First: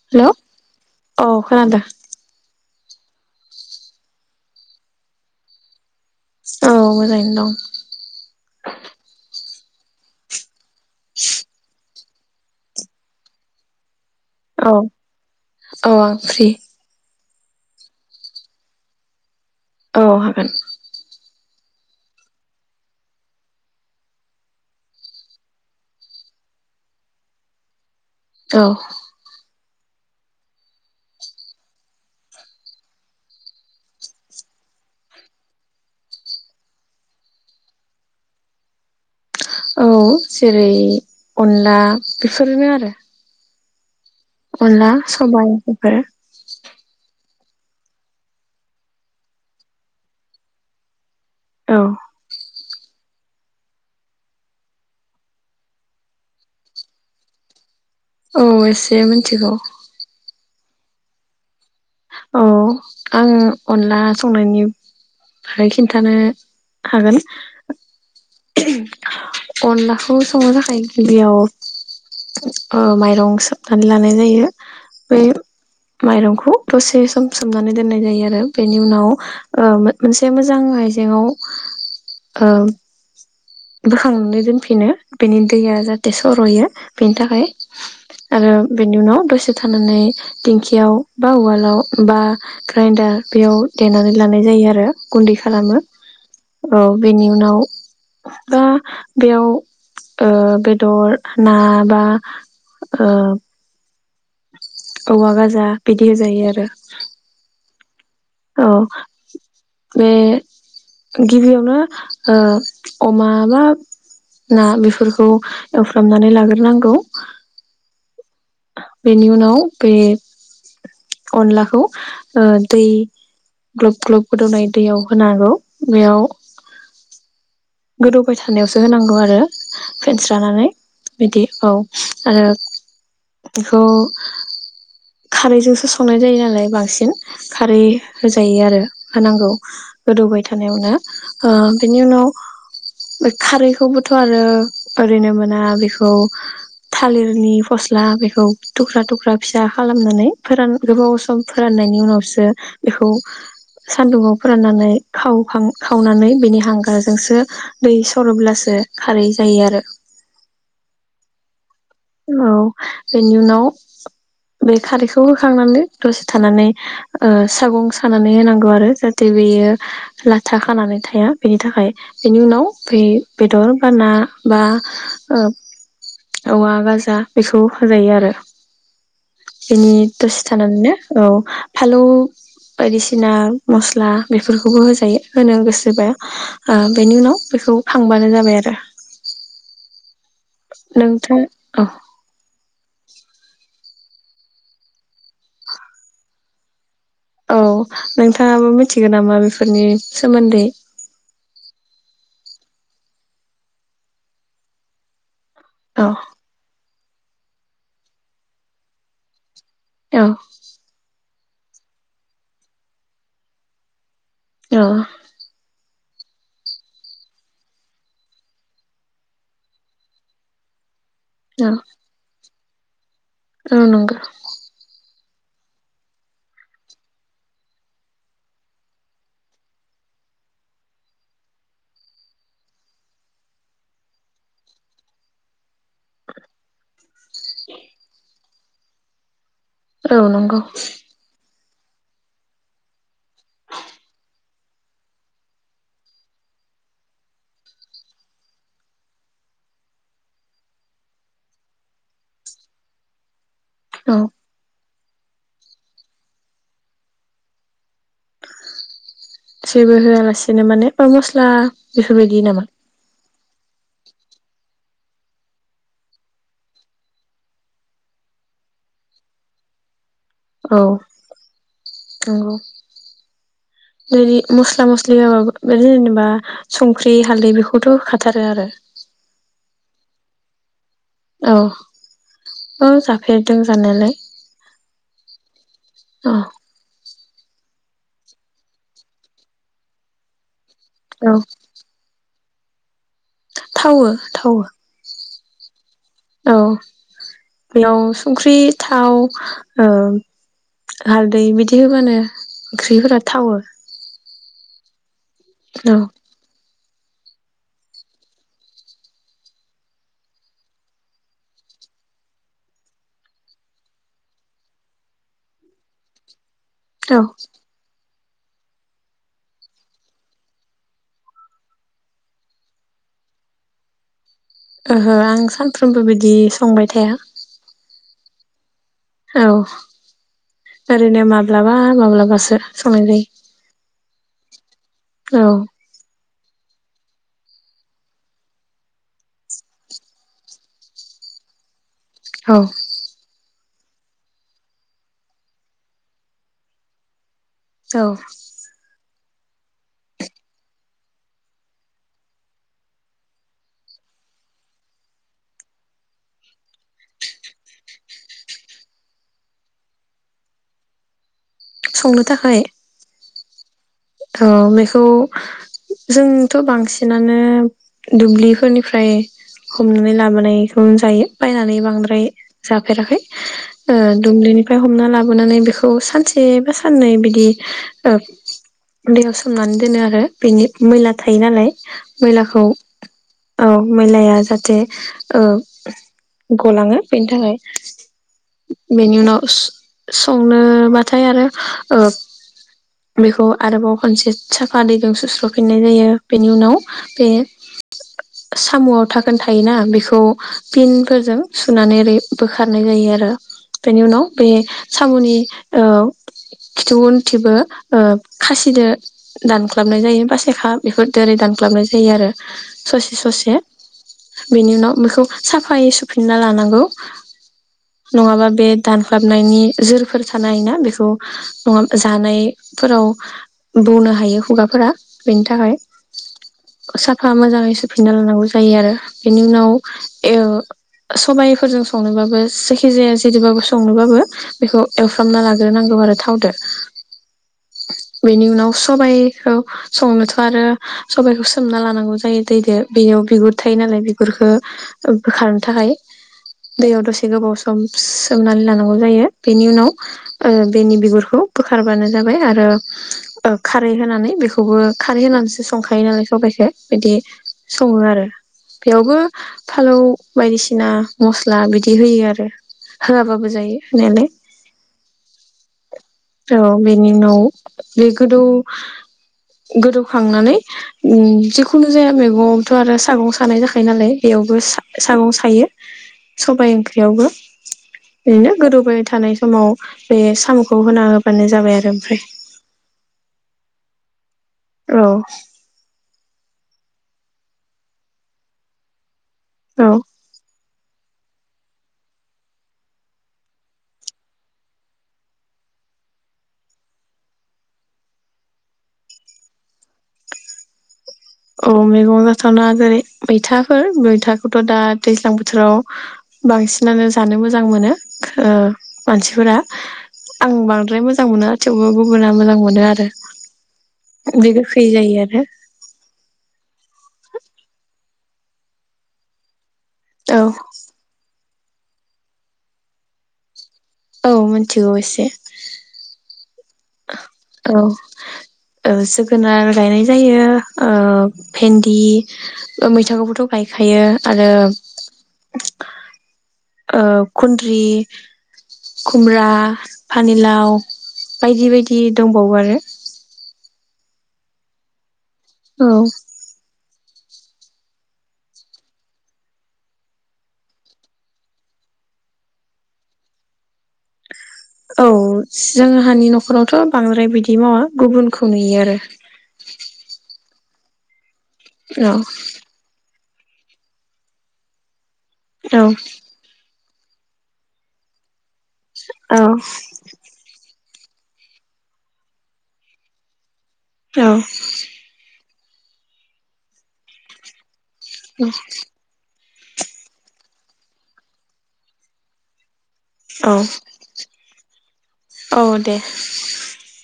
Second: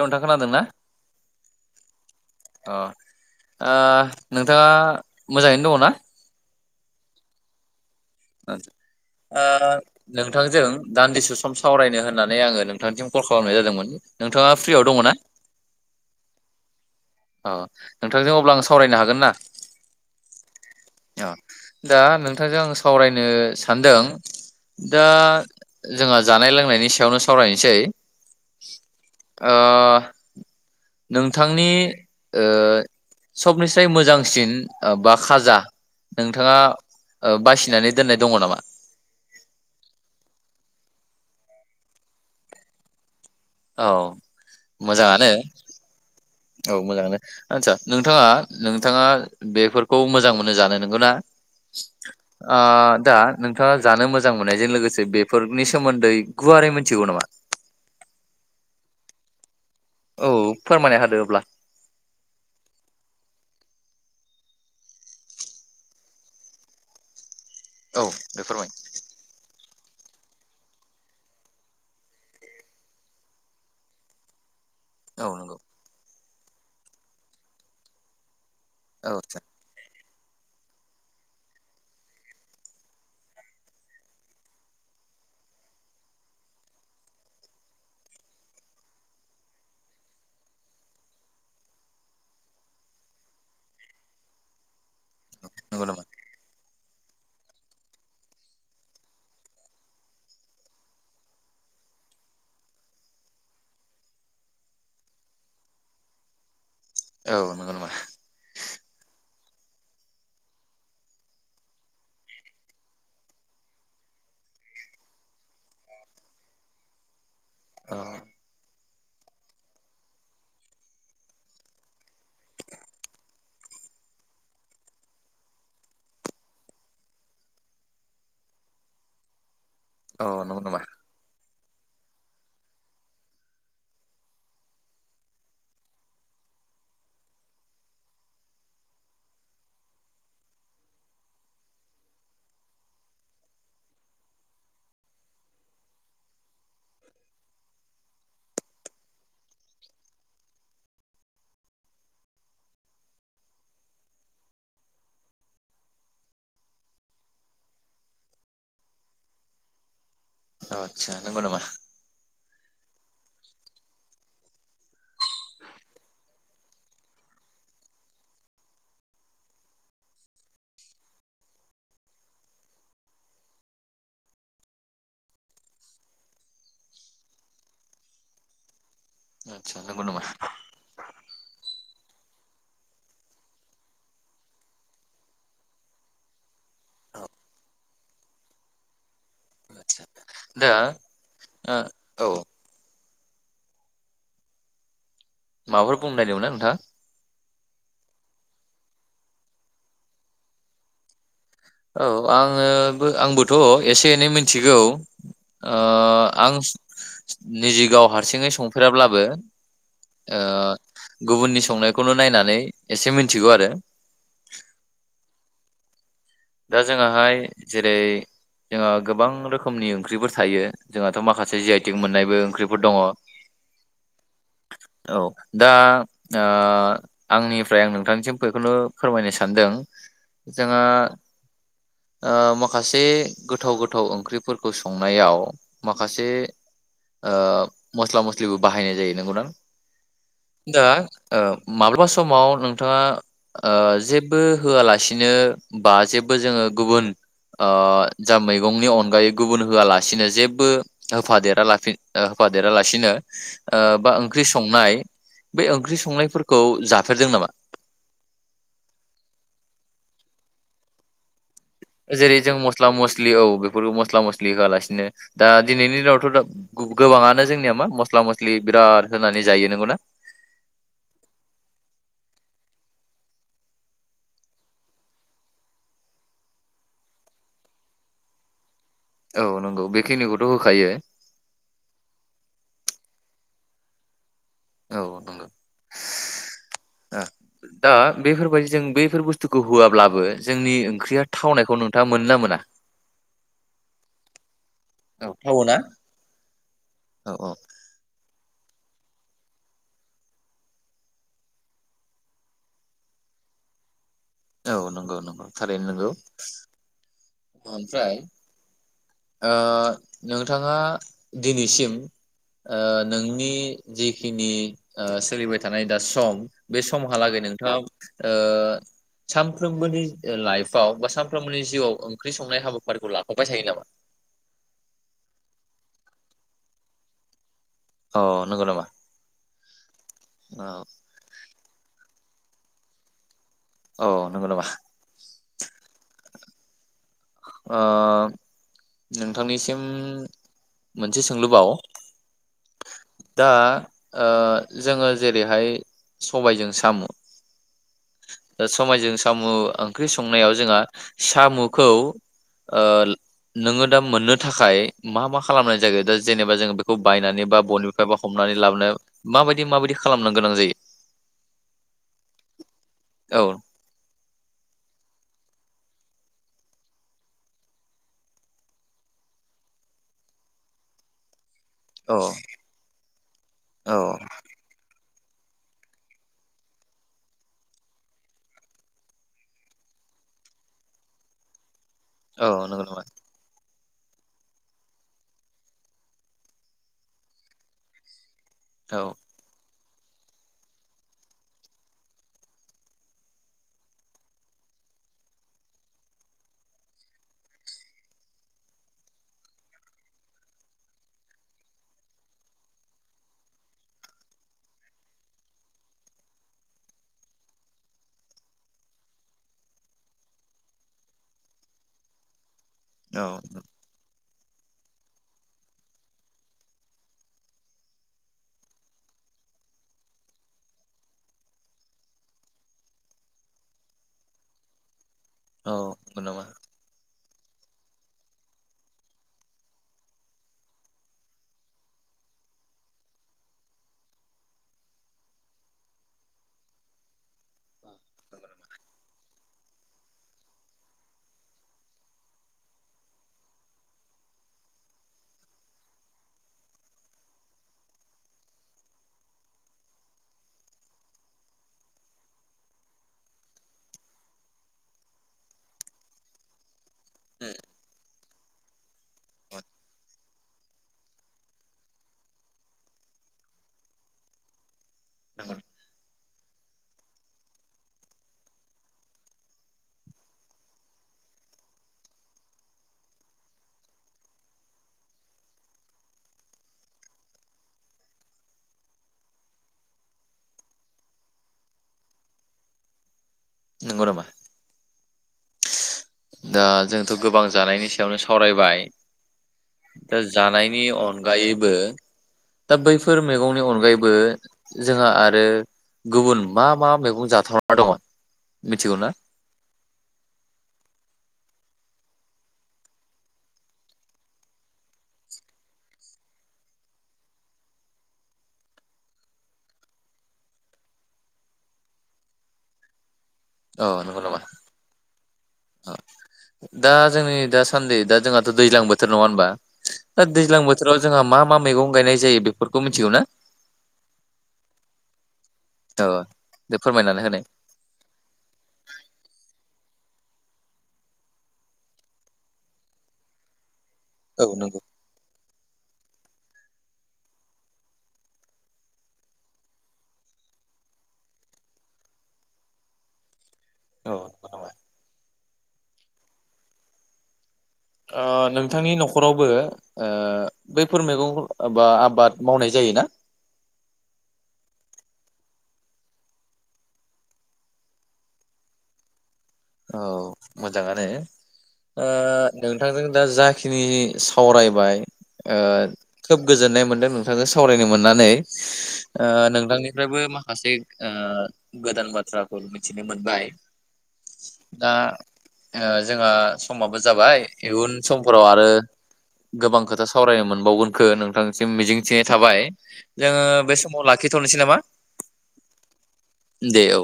नोंथां हेल' खोनादोंना औ खोनादों। अ ओ नोंथाङा मोजाङैनो दङ ना? औ मोजाङैनो दं। ओ नोंथांजों दान्दिसे सम सावरायनो होननानै आङो नोंथांथिम कल खालामनाय जादोंमोन। नोंथाङा औ फ्रियाव दङ ना? औ आं फ्रि। औ नोंथांजों अब्ला आं सावरायनो हागोन ना? औ हागोन। अ दा नोंथांजों आं सावरायनो सानदों दा जोंहा जानाय लोंनायनि सायावनो सावरायनोसै। औ ओ नोंथांनि ओ सबनिफ्राय मोजांसिन ओ बा खाजा नोंथाङा ओ बासिनानै दोननाय दङ नामा? औ जेरै अनला बेफोरनो आरो। औ अनला मोजाङानो सबाय बेफोरो। औ मोजाङानो आदसा नोंथाङा नोंथाङा बेफोरखौ मोजां मोनो जानो नंगौ ना? औ आ दा नोंथाङा जानो मोजां मोननायजों लोगोसे बेफोरनि सोमोन्दै गुवारै मिथिगौ नामा? औ एसे मिथिगौ। औ फोरमायना होदो अब्ला? औ आङो अनला संनायनि बारै खिन्थानो हागोन। औ दे फोरमाय। खौ संनो थाखाय गिबियाव ओ माइरं सोबनानै लानाय जायो। बे औ नंगौ माइरंखौ बेखौ दसे सम सोमनानै दोननाय जायो आरो। बेनि औ उनाव आदसा ओ मोनसे मोजां आइजेंआव ओम बोखांनानै दोनफिनो बेनि दैया जाहाथे सर'यो बेनि थाखाय‌। आरो बेनि उनाव दसे थानानै देंखियाव बा उवालाव बा ग्रेइन्डार बेयाव देनानै लानाय जायो आरो। गुन्दै खालामो नंगौ नामा? औ बेनि उनाव बा बेयाव ओ बेदर ना बा ओ औवा गाजा बिदि होजायो आरो। औ नंगौ नामा? औ। बे गिबियावनो ओ अमा बा ना बेफोरखौ एवफ्रामनानै लाग्रोनांगौ। [inaudible] बेनि उनाव बे अनलाखौ ओ दै ग्लुब ग्लुब गोदौनाय दैयाव होनांगौ बेयाव गोदौबाय थानायावसो होनांगौ आरो। औ नंगौ फेन्स्रानानै नामा बिदि। औ। आरो बेखौ खारैजोंसो संनाय जायो नालाय बांसिन खारै होजायो आरो होनांगौ गोदौबाय थानायावनो। ओ बेनि उनाव बे खारैखौबोथ' आरो ओरैनो मोना बेखौ थालिरनि फस्ला बे खौ थुख्रा थुख्रा फिसा खालामनानै फोरान गोबाव सम फोराननायनि उनावसो बेखौ सानदुंआव फोराननानै खावखां खावनानै बेनि हांगारजोंसो दै सरोब्लासो खारै जायो आरो। अ' आतसा नंगौ नामा? औ। बेनि उनाव बे खारिखौ खौ होखांनानै दसे थानानै ओ सागं सानानै होनांगौ आरो जाहाथे बेयो लाथा खानानै थाया बेनि थाखाय। बेनि उनाव बै बेदर बा ना बा ओ औवा गाजा बेखौ होजायो आरो। आदसा बिनि नंगौ नामा दसे थानानैनो औ फालौ बायदिसिना मस्ला बेफोरखौबो होजायो होनो गोसोबा ओ बेनि औ उनाव बेखौ खांबानो जाबाय आरो। आदसा दा नोंथां औ। ओ औ माबाफोर बुंनो नागिरदोंमोनना नोंथाङा? औ नोंथाङाबो मिथिगोन नामा बेफोरनि सोमोन्दै? औ आङोबो आंबोथ' एसे एनै मिथिगौ। ओ औ आं निजि गाव हारसिङै संफेराब्लाबो औ ओ गुबुननि संनायखौनो नायनानै एसे मिथिगौ आरो। औ दा जोङाहाय जेरै जोंहा गोबां रोखोमनि ओंख्रिफोर थायो। जोंहाथ' माखासे जि औ आइटिक मोननायबो ओंख्रि फोर दङ। औ नंगौ। औ दा ओ आंनिफ्राय आं नोंथांनिसिम बेखौनो फोरमायनो सानदों। जोंहा ओ माखासे गोथाव गोथाव ओंख्रिफोरखौ संनायाव माखासे ओ मस्ला मस जेबो बाहायनाय जायो नंगौनां? औ नंगौ दा ओ माब्लाबा समाव नोंथाङा ओ जेबो होआलासिनो बा जेब बो जोङो गुबुन ओ जा मैगंनि अनगायै गुबुन होआलासिनो जेबो होफादेरालाफि होफादेरा लासिनो ओ औ बाओंख्रि संनाय बे ओंख्रि संनायफोरखौ जाफेरदों नामा? सेबो होआलासेनो बा मस्ला जेरै बेफोरबायदि जों नामा मस्ला मस्लि औ। बेफोरो मस्ला मस्लि होआलासिनो दा दिनैनि दिनावथ' दा गोबाङानो जोंनिया मा मस्ला मस्लि बिराद होनानै जायो नंगौना? औ नंगौ बि मस्ला मस्लिाबाबो बिनो जेनेबा संख्रि हालदै बेखौथ' खाथारो आरो। औ नंगौ बेखिनिखौथ' होखायो। औ औ जाफेरदों जानायालाय। औ नंगौ। औ दा बेफोरबाय जों बैफोर बुस्थुखौ होआब्लाबो जोंनि ओंख्रिया औ थावनायखौ नोंथा मोनना मोना? थावो थावो। औ थावो ना? औ बेयाव संख्रि थाव ओम हालदै बिदि होबानो ओंख्रिफोरा थावो। औ नंगौ न थारैनो औ नोंगौ। ओमफ्राय ओ नोंथाङा दिनैसिम ओ नोंनि जिखिनि ओ सोलिबाय थानाय दा सम बे औ समहालागै नोंथाङा ओ सानफ्रोमबोनि लाइफआव बा सानफ्रोमबोनि जिउआव ओंख्रि संनाय हाबाफारिखौ लाखरबाय थायो नामा? ओहो आं सानफ्रोमबो बिदि संबाय थाया। अ नंगौ नामा? औ औ ओरैनो माब्लाबा माब्लाबा समजायो औ नंगौ नामा? ओ नोंथांनिसिम मोनसे सोंलुबाव औ। दा जोङो जेरैहाय सबायजों साम'। औ दा समायजों साम' ओंख्रि संनायाव जोंहा साम'खौ नोङो दा मोननो थाखाय मा मा खालामनाय जायो दा जेनेबा जोङो बेखौ बायनानै बा बनिफ्राय बा हमनानै लाबोनो माबायदि माबायदि खालामनो गोनां जायो। संनो थाखाय औ। औ बेखौ जोंथ' बांसिनानो दुब्लिफोरनिफ्राय हमनानै लाबोनायखौनो जायो। बायनानै बांद्राय जाफेराखै ओ दुब्लिनिफ्राय हमना लाबो नानै बेखौ सानसे बा साननै बिदि उन्दैयाव सोमनानै दोनो आरो बेनि मैला थायो नालाय। औ मैलाखौ नंगौ नामा? औ। मैलाया जाहाथे ओ गलाङो बेनि थाखाय औ बेनि उनाव संनोबाथाय आरो ओ बेखौ आरोबाव खनसे साफा दैजों सुस्रफिननाय जायो बेनि उनाव बे सामुआव धाखोन थायोना बेखौ फिनफोरजों सुनानै ओरै बोखारनाय जायो आरो बेनि उनाव बे सामुनि ओ खिथु उन्थिबो ओ खासिदो दानख्लाबनाय जायो बासखा बेफोरदो दानख्लाबनाय जायो आरो। ससे औ ससे। बेनि उनाव बेखौ साफायै सुफिनना लानांगौ नङाबा बे दानख्लाबनायनि जोरफोर थानो हायोना बेखौ नङाब जानायफोराव बौनो हायो खुगाफोरा। बेनि थाखाय औ नंगौ नामा? साफा मोजाङै सोफिनना लानांगौ जायो आरो बेनि उनाव ओ सबाइफोरजों संनोबाबो जेखिजाया जेदोबाबो संनोबाबो बेखौ एवफ्रामना लाग्रोनांगौ आरो थावदो। बेनि उनाव सबाइखौ संनोथ' आरो सबाइखौ सोमना लानांगौ जायो दैदो बेयाव बिगुर थायो नालाय बिगुरखो बोखारनो थाखाय दैयाव दसे गोबाव सम सोमनानै लानांगौ जायो बेनि उनाव बेनि बिगुरखौ बोखारबानो जाबाय आरो खारै होनानै बेखौबो खारै होनानैसो संखायो नालाय सबाइखो बिदि सङो आरो। बेयावबो फालौ बायदिसिना मस्ला बिदि होयो आरो होआबाबो जायो होनायालाय औ बेनि उनाव बे गोदौ गोदौखांनानै जिखुनु जाया मैगङावथ' आरो सागं सानाय जाखायो नालाय बेयावबो सागं सायो सबाय ओंख्रियावबो बिदिनो गोदौबाय थानाय समाव बे साम'खौ होना होबानो जाबाय आरो ओमफ्राय। नोंगौ नामा? औ। दा जोंथ' गोबां जानायनि सायावनो सावरायबाय। औ दा जानाय नि अनगायैबो दा बैफोर मैगंनि अनगायैबो जोंहा आरो गुबुन मा मा मैगं जाथावना दङ मिथिगौ ना? औ मैगं जाथावना जेरै मैथाफोर मैथाखौथ' दा दैज्लां बोथोराव बांसिनानो जानो मोजां मोनो ओ मानसिफोरा आं बांद्राय मोजां मोना थेवबो गुबुना मोजां मोनो आरो। औ नंगौ नामा बे गोखै जायो आरो। [unintelligible] दा जोंनि दासान्दि दा जोंहाथ' दैज्लां बोथोर नङा होनबा? दा औ दैज्लां बोथोराव जोंहा मा मा मैगं गायनाय जायो बेफोरखौ मिथिगौ ना? औ मोनथिगौ इसे अ। औ ओ जोगोनार गायनाय जायो ओ भेन्दि ओ मैथाखौबोथ' गाय खायो औ आरो नंगौ ओ खुन्द्रि खुमब्रा फानिलाव बायदि बायदि दंबावो आरो। औ [unintelligible] औ ओ नोंथांनि न'खरावबो ओ बैफोर मैगंख' बा आबाद मावनाय जायोना? औ जोंहानि न'खरावथ' बांद्राय बिदि मावा गुबुनखौ नुयो आरो। औ मोजाङानो ओ औ नोंथांजों दा जाखिनि सावरायबाय ओ औ खोब गोजोननाय मो नोंथांजों सावरायनो मोननानै ओ नोंथांनिफ्रायबो माखासे ओ गोदान बाथ्राखौ मिथिनो मोनबाय। औ दा ओ जोंहा समाबो जाबाय इयुन समफोराव आरो गोबां खोथा सावरायनो मोनबावगोनखो नोंथांसिम मिजिंथिनाय थाबाय जोङो औ बे समाव लाखिथ'नोसै नामा? औ दे दे औ।